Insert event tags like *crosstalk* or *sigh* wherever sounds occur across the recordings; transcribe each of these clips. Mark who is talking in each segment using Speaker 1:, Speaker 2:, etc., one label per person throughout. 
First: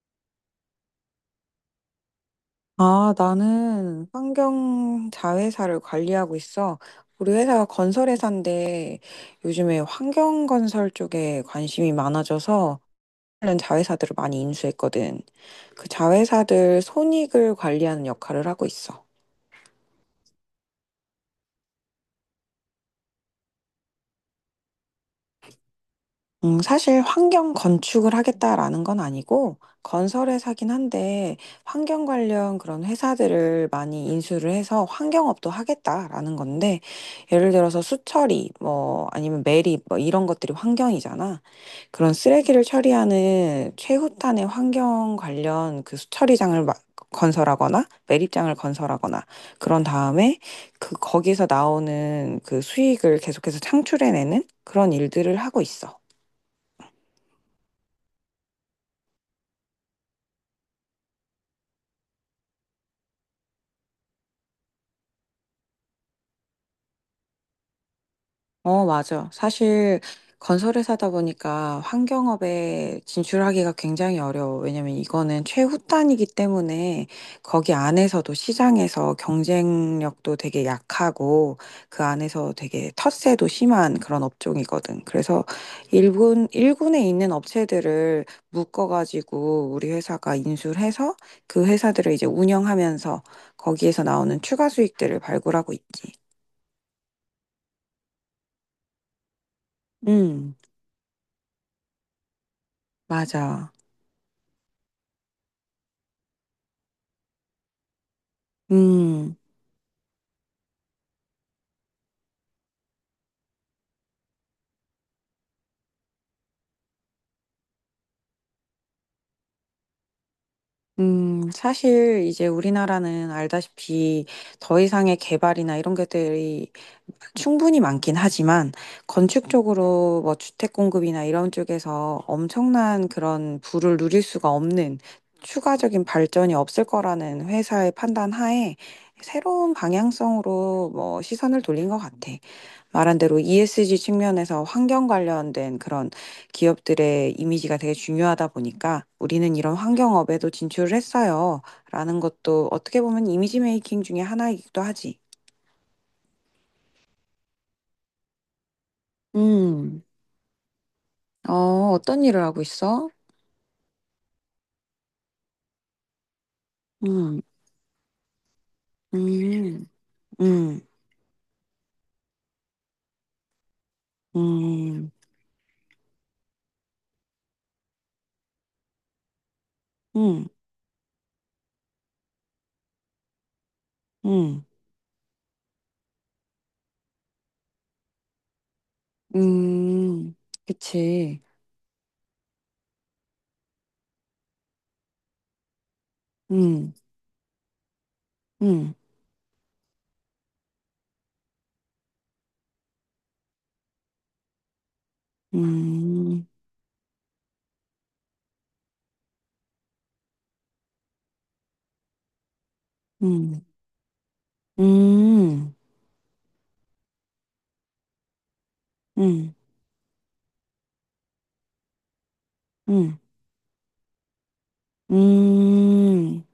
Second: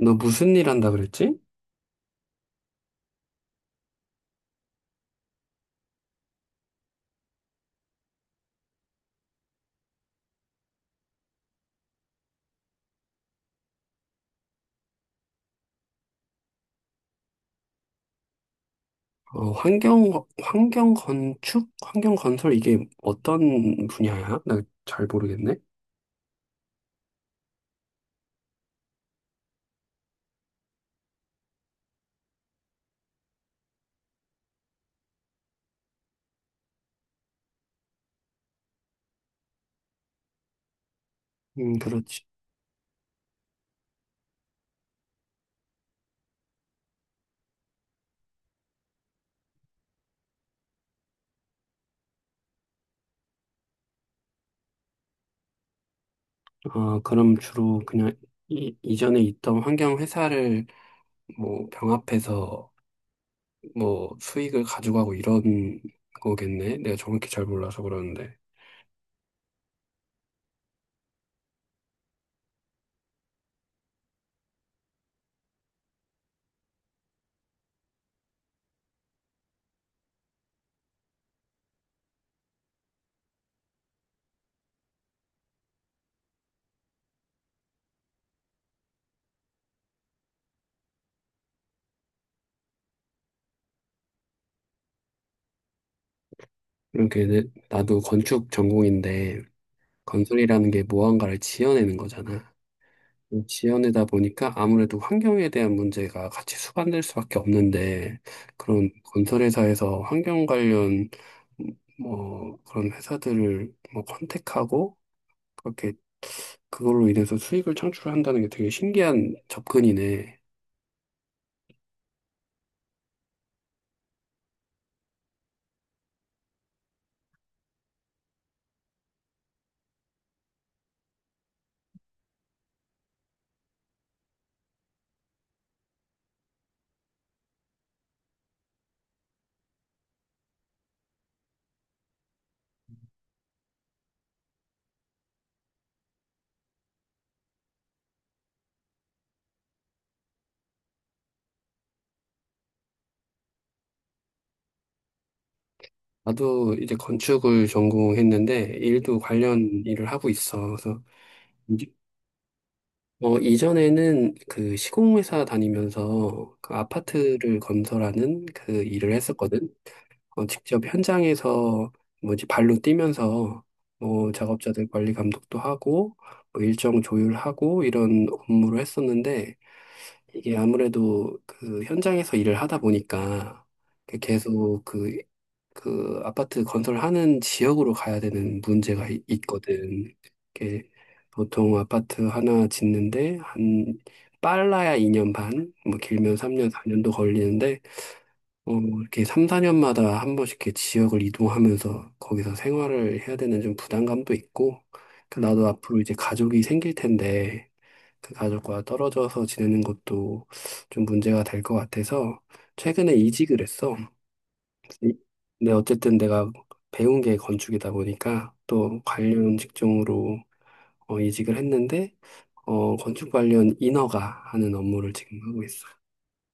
Speaker 1: 너 무슨 일 한다 그랬지?
Speaker 2: 아, 나는 환경 자회사를 관리하고 있어. 우리 회사가 건설회사인데 요즘에 환경 건설 쪽에 관심이 많아져서 관련 자회사들을 많이 인수했거든. 그 자회사들 손익을 관리하는 역할을 하고 있어.
Speaker 1: 환경, 환경 건축? 환경 건설 이게 어떤 분야야? 나 잘 모르겠네.
Speaker 2: 사실 환경 건축을 하겠다라는 건 아니고 건설회사긴 한데 환경 관련 그런 회사들을 많이 인수를 해서 환경업도 하겠다라는 건데 예를 들어서 수처리 뭐 아니면 매립 뭐 이런 것들이 환경이잖아. 그런
Speaker 1: 그렇지.
Speaker 2: 쓰레기를 처리하는 최후단의 환경 관련 그 수처리장을 건설하거나 매립장을 건설하거나 그런 다음에 그 거기서 나오는 그 수익을 계속해서 창출해내는 그런 일들을 하고 있어.
Speaker 1: 아, 그럼 주로 그냥 이전에 있던 환경 회사를 뭐 병합해서 뭐 수익을 가져가고 이런 거겠네. 내가 정확히 잘 몰라서 그러는데.
Speaker 2: 어, 맞아. 사실 건설회사다 보니까 환경업에 진출하기가 굉장히 어려워. 왜냐면 이거는 최후단이기 때문에 거기 안에서도 시장에서 경쟁력도 되게 약하고 그 안에서 되게 텃세도 심한 그런 업종이거든. 그래서 일군에 있는 업체들을 묶어가지고 우리 회사가 인수를 해서 그 회사들을 이제 운영하면서 거기에서 나오는 추가 수익들을 발굴하고 있지.
Speaker 1: 이렇게 내- 나도 건축 전공인데
Speaker 2: 음,
Speaker 1: 건설이라는 게 무언가를 지어내는 거잖아.
Speaker 2: 맞아.
Speaker 1: 지연이다 보니까 아무래도 환경에 대한 문제가 같이 수반될 수밖에 없는데 그런
Speaker 2: 음,
Speaker 1: 건설회사에서 환경 관련 뭐 그런 회사들을 뭐 컨택하고 그렇게 그걸로 인해서 수익을 창출한다는 게 되게 신기한 접근이네.
Speaker 2: 사실 이제 우리나라는 알다시피 더 이상의 개발이나 이런 것들이 충분히 많긴 하지만 건축 쪽으로 뭐 주택 공급이나 이런 쪽에서 엄청난 그런 부를 누릴 수가 없는 추가적인 발전이 없을 거라는 회사의 판단 하에 새로운 방향성으로 뭐 시선을 돌린 것 같아. 말한 대로 ESG 측면에서 환경 관련된 그런 기업들의 이미지가 되게 중요하다 보니까 우리는 이런 환경업에도 진출을 했어요. 라는 것도 어떻게 보면 이미지 메이킹 중에 하나이기도 하지.
Speaker 1: 나도 이제 건축을 전공했는데 일도 관련
Speaker 2: 음,
Speaker 1: 일을 하고 있어. 그래서
Speaker 2: 어,
Speaker 1: 이제-
Speaker 2: 어떤 일을 하고 있어?
Speaker 1: 어, 이전에는 그 시공회사 다니면서 그
Speaker 2: 음,
Speaker 1: 아파트를 건설하는 그 일을 했었거든.
Speaker 2: 음,
Speaker 1: 어,
Speaker 2: 음,
Speaker 1: 직접 현장에서 뭐지 발로 뛰면서 뭐 작업자들
Speaker 2: 음,
Speaker 1: 관리 감독도 하고 뭐 일정 조율하고 이런 업무를 했었는데
Speaker 2: 음,
Speaker 1: 이게 아무래도 그 현장에서 일을 하다 보니까 그
Speaker 2: 음,
Speaker 1: 계속 그, 그 아파트 건설하는 지역으로 가야 되는 문제가 있거든.
Speaker 2: 음,
Speaker 1: 이게
Speaker 2: 그치.
Speaker 1: 보통 아파트 하나 짓는데 한 빨라야 2년 반, 뭐 길면 3년,
Speaker 2: 음,
Speaker 1: 4년도 걸리는데 어,
Speaker 2: 음,
Speaker 1: 이렇게 3, 4년마다 한 번씩 이렇게 지역을 이동하면서 거기서 생활을 해야 되는 좀 부담감도 있고, 그 나도 앞으로 이제
Speaker 2: 음,
Speaker 1: 가족이 생길 텐데, 그 가족과 떨어져서 지내는 것도 좀 문제가 될 것 같아서, 최근에 이직을
Speaker 2: 음,
Speaker 1: 했어. 이- 근데
Speaker 2: 음,
Speaker 1: 어쨌든 내가 배운 게 건축이다 보니까, 또
Speaker 2: 음,
Speaker 1: 관련 직종으로 어, 이직을 했는데, 어,
Speaker 2: 음,
Speaker 1: 건축 관련 인허가 하는 업무를 지금 하고 있어.
Speaker 2: 음.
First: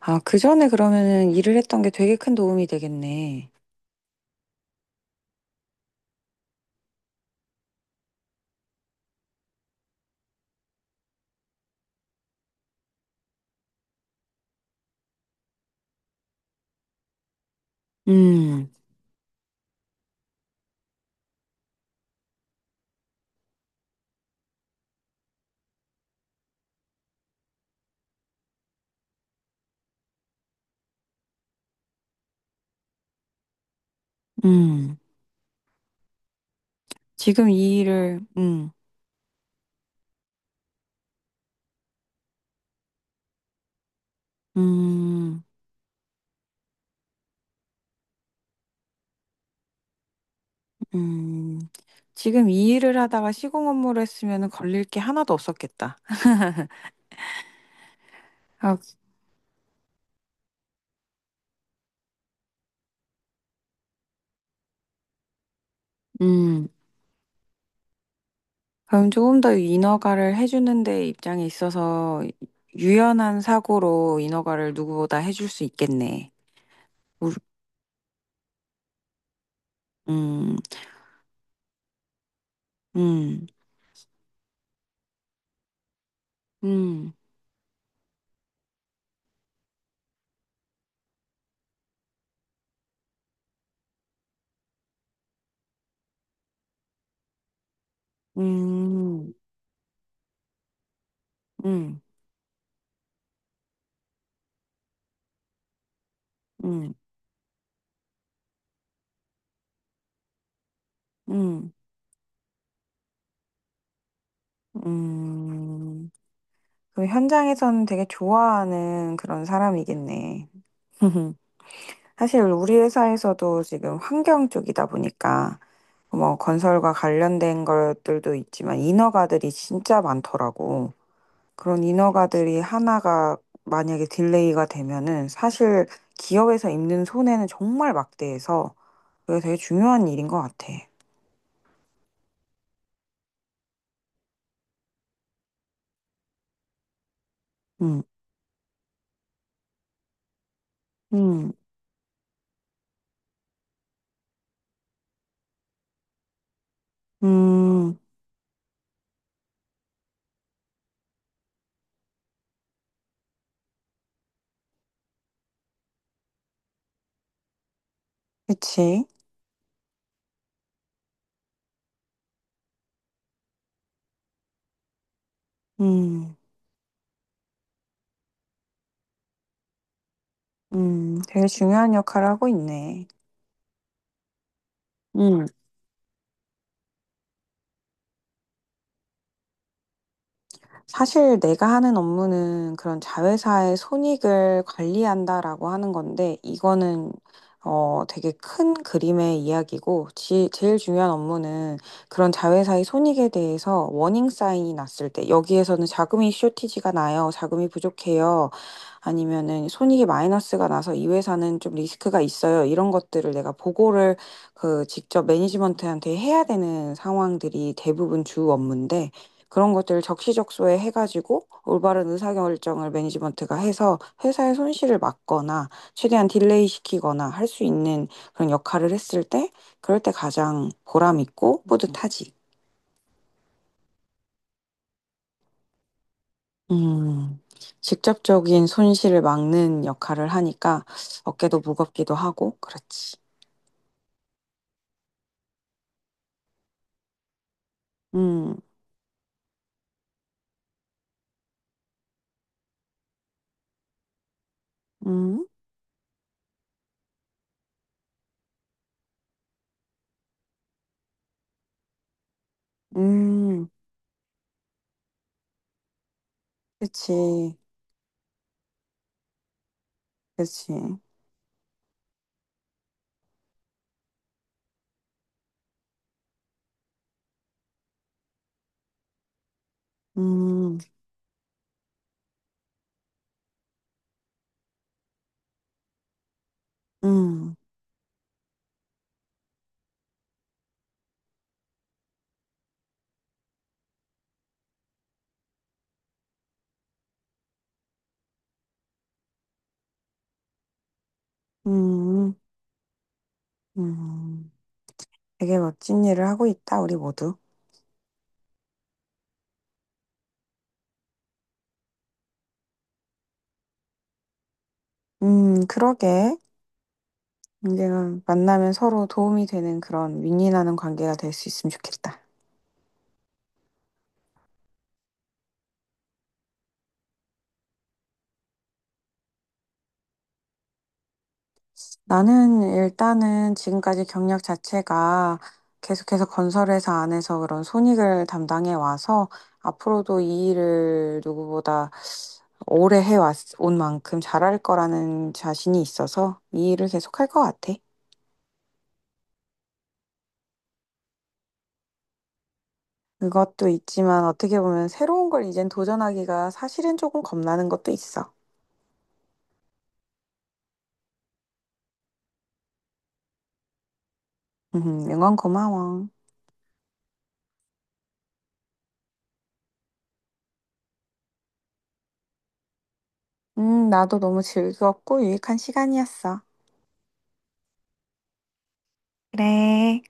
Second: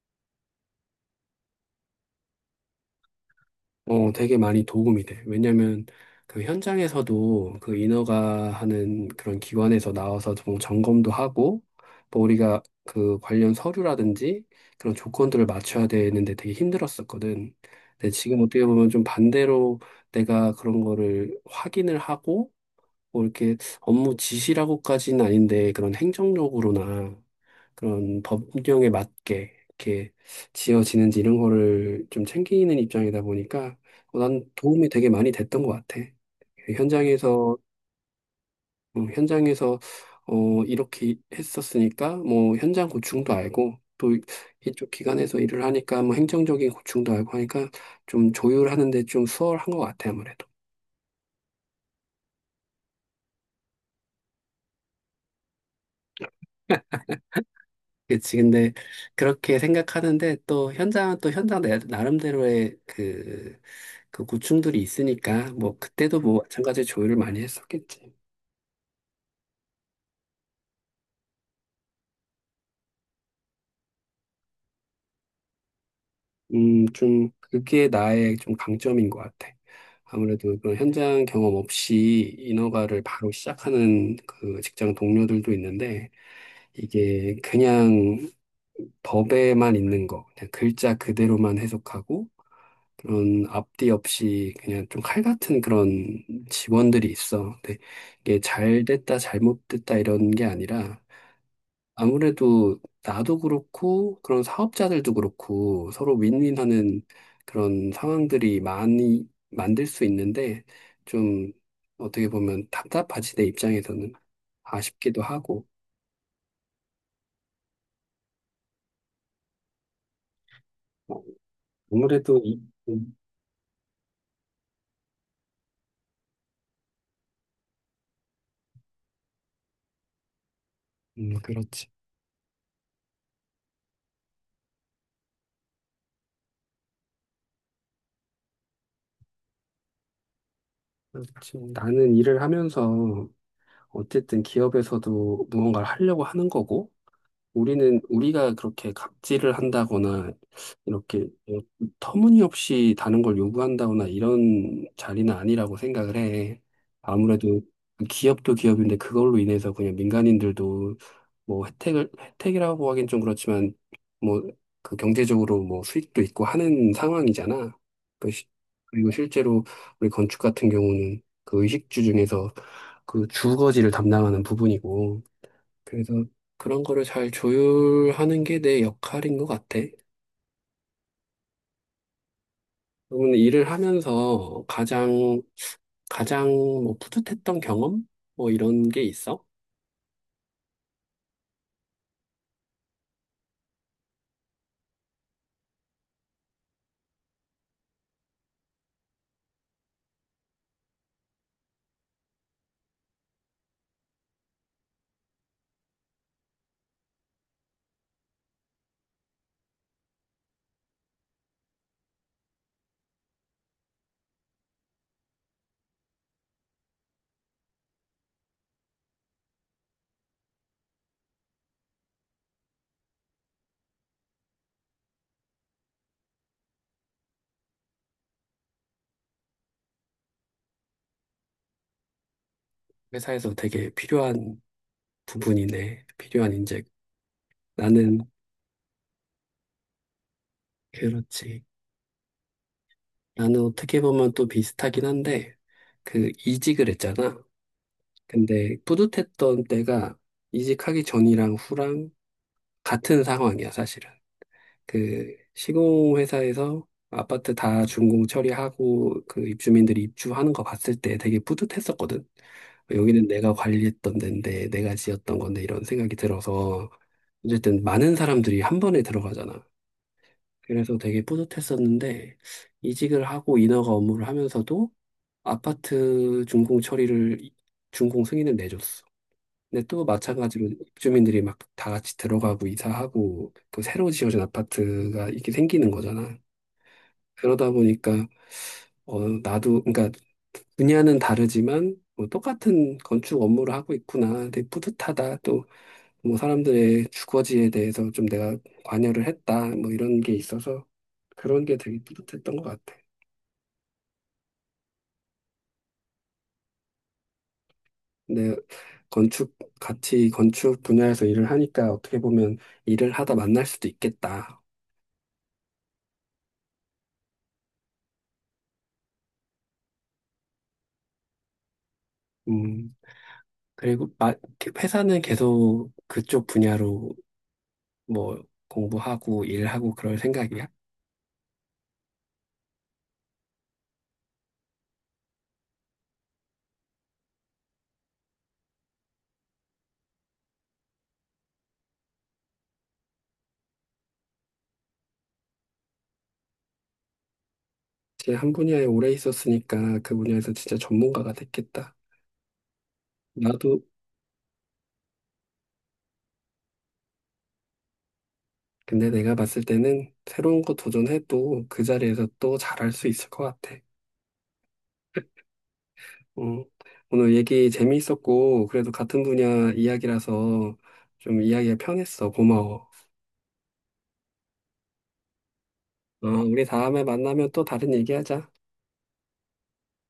Speaker 2: 아, 그 전에 그러면은 일을 했던 게 되게 큰 도움이 되겠네.
Speaker 1: 어, 되게 많이 도움이 돼. 왜냐면 그 현장에서도 그 인허가 하는 그런 기관에서 나와서 좀 점검도 하고, 뭐 우리가 그 관련 서류라든지 그런 조건들을 맞춰야 되는데 되게 힘들었었거든. 근데 지금 어떻게
Speaker 2: 음,
Speaker 1: 보면 좀 반대로 내가 그런 거를 확인을 하고, 뭐 이렇게 업무 지시라고까지는 아닌데 그런 행정적으로나 그런 법령에 맞게 이렇게 지어지는지 이런 거를 좀 챙기는 입장이다 보니까 어, 난 도움이
Speaker 2: 음.
Speaker 1: 되게 많이 됐던 것 같아.
Speaker 2: 지금
Speaker 1: 현장에서
Speaker 2: 이 일을,
Speaker 1: 어, 현장에서 어 이렇게 했었으니까 뭐 현장 고충도 알고 또 이쪽 기관에서
Speaker 2: 음,
Speaker 1: 일을 하니까 뭐 행정적인 고충도 알고 하니까 좀 조율하는 데 좀 수월한 것 같아 아무래도.
Speaker 2: 음. 지금 이 일을 하다가 시공 업무를 했으면 걸릴 게 하나도 없었겠다.
Speaker 1: 그치. 근데
Speaker 2: 아,
Speaker 1: 그렇게 생각하는데 또 현장은 또 나름대로의 그 고충들이 있으니까 뭐 그때도 뭐 마찬
Speaker 2: 음.
Speaker 1: 가지 조율을 많이 했었겠지.
Speaker 2: 그럼 조금 더 인허가를 해주는 데 입장에 있어서 유연한 사고로 인허가를 누구보다 해줄 수 있겠네.
Speaker 1: 좀
Speaker 2: 우-
Speaker 1: 그게 나의 좀 강점인 것 같아.
Speaker 2: 음,
Speaker 1: 아무래도 그런 현장 경험 없이 인허가를 바로
Speaker 2: 음,
Speaker 1: 시작하는 그 직장 동료들도 있는데
Speaker 2: 음,
Speaker 1: 이게 그냥 법에만 있는 거, 그냥 글자 그대로만 해석하고 그런 앞뒤 없이 그냥 좀 칼 같은 그런 직원들이 있어. 근데 이게 잘 됐다,
Speaker 2: 음,
Speaker 1: 잘못됐다 이런 게 아니라
Speaker 2: 음,
Speaker 1: 아무래도 나도 그렇고 그런 사업자들도 그렇고 서로
Speaker 2: 음,
Speaker 1: 윈윈하는 그런 상황들이 많이 만들 수 있는데 좀
Speaker 2: 음,
Speaker 1: 어떻게 보면 답답하지 내 입장에서는. 아쉽기도 하고.
Speaker 2: 음. 그 현장에서는 되게 좋아하는 그런 사람이겠네.
Speaker 1: 어,
Speaker 2: *laughs*
Speaker 1: 아무래도
Speaker 2: 사실 우리
Speaker 1: 음,
Speaker 2: 회사에서도 지금 환경 쪽이다 보니까 뭐 건설과 관련된 것들도 있지만 인허가들이 진짜 많더라고. 그런
Speaker 1: 그렇지.
Speaker 2: 인허가들이 하나가 만약에 딜레이가 되면은 사실 기업에서 입는 손해는 정말 막대해서 그게 되게 중요한 일인 것 같아.
Speaker 1: 그렇지. 나는 일을 하면서 어쨌든 기업에서도 무언가를 하려고 하는 거고, 우리는
Speaker 2: 음,
Speaker 1: 우리가 그렇게 갑질을 한다거나 이렇게
Speaker 2: 음,
Speaker 1: 어, 터무니없이 다른 걸 요구한다거나 이런 자리는 아니라고 생각을 해. 아무래도
Speaker 2: 음,
Speaker 1: 그 기업도 기업인데 그걸로 인해서 그냥 민간인들도 뭐 혜택을 혜택이라고 하긴 좀 그렇지만 뭐 그 경제적으로 뭐 수익도 있고 하는 상황이잖아. 그 시-
Speaker 2: 그치.
Speaker 1: 그리고 실제로 우리 건축 같은 경우는 그 의식주 중에서 그 주거지를 담당하는 부분이고. 그래서
Speaker 2: 음,
Speaker 1: 그런 거를 잘 조율하는 게 내 역할인 것 같아.
Speaker 2: 되게 중요한 역할을 하고 있네.
Speaker 1: 그러면 일을 하면서 가장, 가장 뭐 뿌듯했던 경험? 뭐 이런 게 있어?
Speaker 2: 사실 내가 하는 업무는 그런 자회사의 손익을 관리한다라고 하는 건데, 이거는 어, 되게 큰 그림의 이야기고, 제일 중요한 업무는 그런 자회사의 손익에 대해서 워닝 사인이 났을 때, 여기에서는 자금이 쇼티지가 나요, 자금이 부족해요, 아니면은 손익이 마이너스가 나서 이 회사는 좀 리스크가 있어요, 이런 것들을 내가 보고를 그 직접 매니지먼트한테 해야 되는 상황들이 대부분 주 업무인데, 그런 것들을 적시적소에 해가지고 올바른 의사결정을 매니지먼트가 해서 회사의 손실을 막거나 최대한 딜레이 시키거나 할 수 있는 그런 역할을 했을 때 그럴 때 가장 보람 있고 뿌듯하지.
Speaker 1: 회사에서 되게 필요한 부분이네. 필요한 인재.
Speaker 2: 음,
Speaker 1: 나는,
Speaker 2: 직접적인 손실을 막는 역할을 하니까 어깨도
Speaker 1: 그렇지.
Speaker 2: 무겁기도 하고 그렇지.
Speaker 1: 나는 어떻게 보면 또 비슷하긴 한데, 그 이직을 했잖아.
Speaker 2: 음,
Speaker 1: 근데 뿌듯했던 때가 이직하기 전이랑 후랑 같은 상황이야, 사실은. 그
Speaker 2: 음,
Speaker 1: 시공 회사에서 아파트 다 준공 처리하고 그 입주민들이 입주하는 거 봤을 때 되게 뿌듯했었거든. 여기는 내가
Speaker 2: 음,
Speaker 1: 관리했던 데인데 내가 지었던 건데 이런 생각이 들어서
Speaker 2: 그치,
Speaker 1: 어쨌든 많은 사람들이 한 번에 들어가잖아.
Speaker 2: 그치.
Speaker 1: 그래서 되게 뿌듯했었는데 이직을 하고 인허가 업무를 하면서도 아파트 준공 처리를 준공 승인을 내줬어. 근데 또 마찬가지로
Speaker 2: 음,
Speaker 1: 입주민들이 막 다 같이 들어가고 이사하고 또 새로 지어진 아파트가 이렇게 생기는 거잖아.
Speaker 2: 음,
Speaker 1: 그러다 보니까 어 나도 그러니까 분야는 다르지만 뭐 똑같은 건축 업무를 하고 있구나. 되게 뿌듯하다. 또 뭐 사람들의 주거지에 대해서 좀 내가 관여를 했다. 뭐 이런 게 있어서 그런 게 되게
Speaker 2: 음,
Speaker 1: 뿌듯했던 것 같아.
Speaker 2: 음. 되게 멋진 일을 하고 있다, 우리 모두.
Speaker 1: 근데 건축 분야에서 일을 하니까 어떻게 보면 일을 하다 만날 수도 있겠다.
Speaker 2: 그러게. 언젠가 만나면 서로 도움이 되는 그런 윈윈하는 관계가 될 수 있으면 좋겠다.
Speaker 1: 음. 그리고 회사는 계속 그쪽 분야로 뭐 공부하고 일하고 그럴 생각이야?
Speaker 2: 나는 일단은 지금까지 경력 자체가 계속해서 건설회사 안에서 그런 손익을 담당해 와서 앞으로도 이 일을 누구보다 오래 해왔, 온 만큼 잘할 거라는 자신이 있어서 이 일을 계속할 것 같아.
Speaker 1: 제가 한 분야에 오래 있었으니까 그 분야에서 진짜 전문가가 됐겠다.
Speaker 2: 그것도
Speaker 1: 나도
Speaker 2: 있지만 어떻게 보면 새로운 걸 이젠 도전하기가 사실은 조금 겁나는 것도 있어.
Speaker 1: 근데 내가 봤을 때는 새로운 거 도전해도 그 자리에서 또 잘할 수 있을 것 같아.
Speaker 2: 응원 고마워.
Speaker 1: 음, 오늘 얘기 재미있었고 그래도 같은 분야 이야기라서 좀 이야기가 편했어. 고마워.
Speaker 2: 나도 너무 즐거웠고 유익한
Speaker 1: 어,
Speaker 2: 시간이었어.
Speaker 1: 우리 다음에 만나면 또 다른 얘기하자.
Speaker 2: 그래.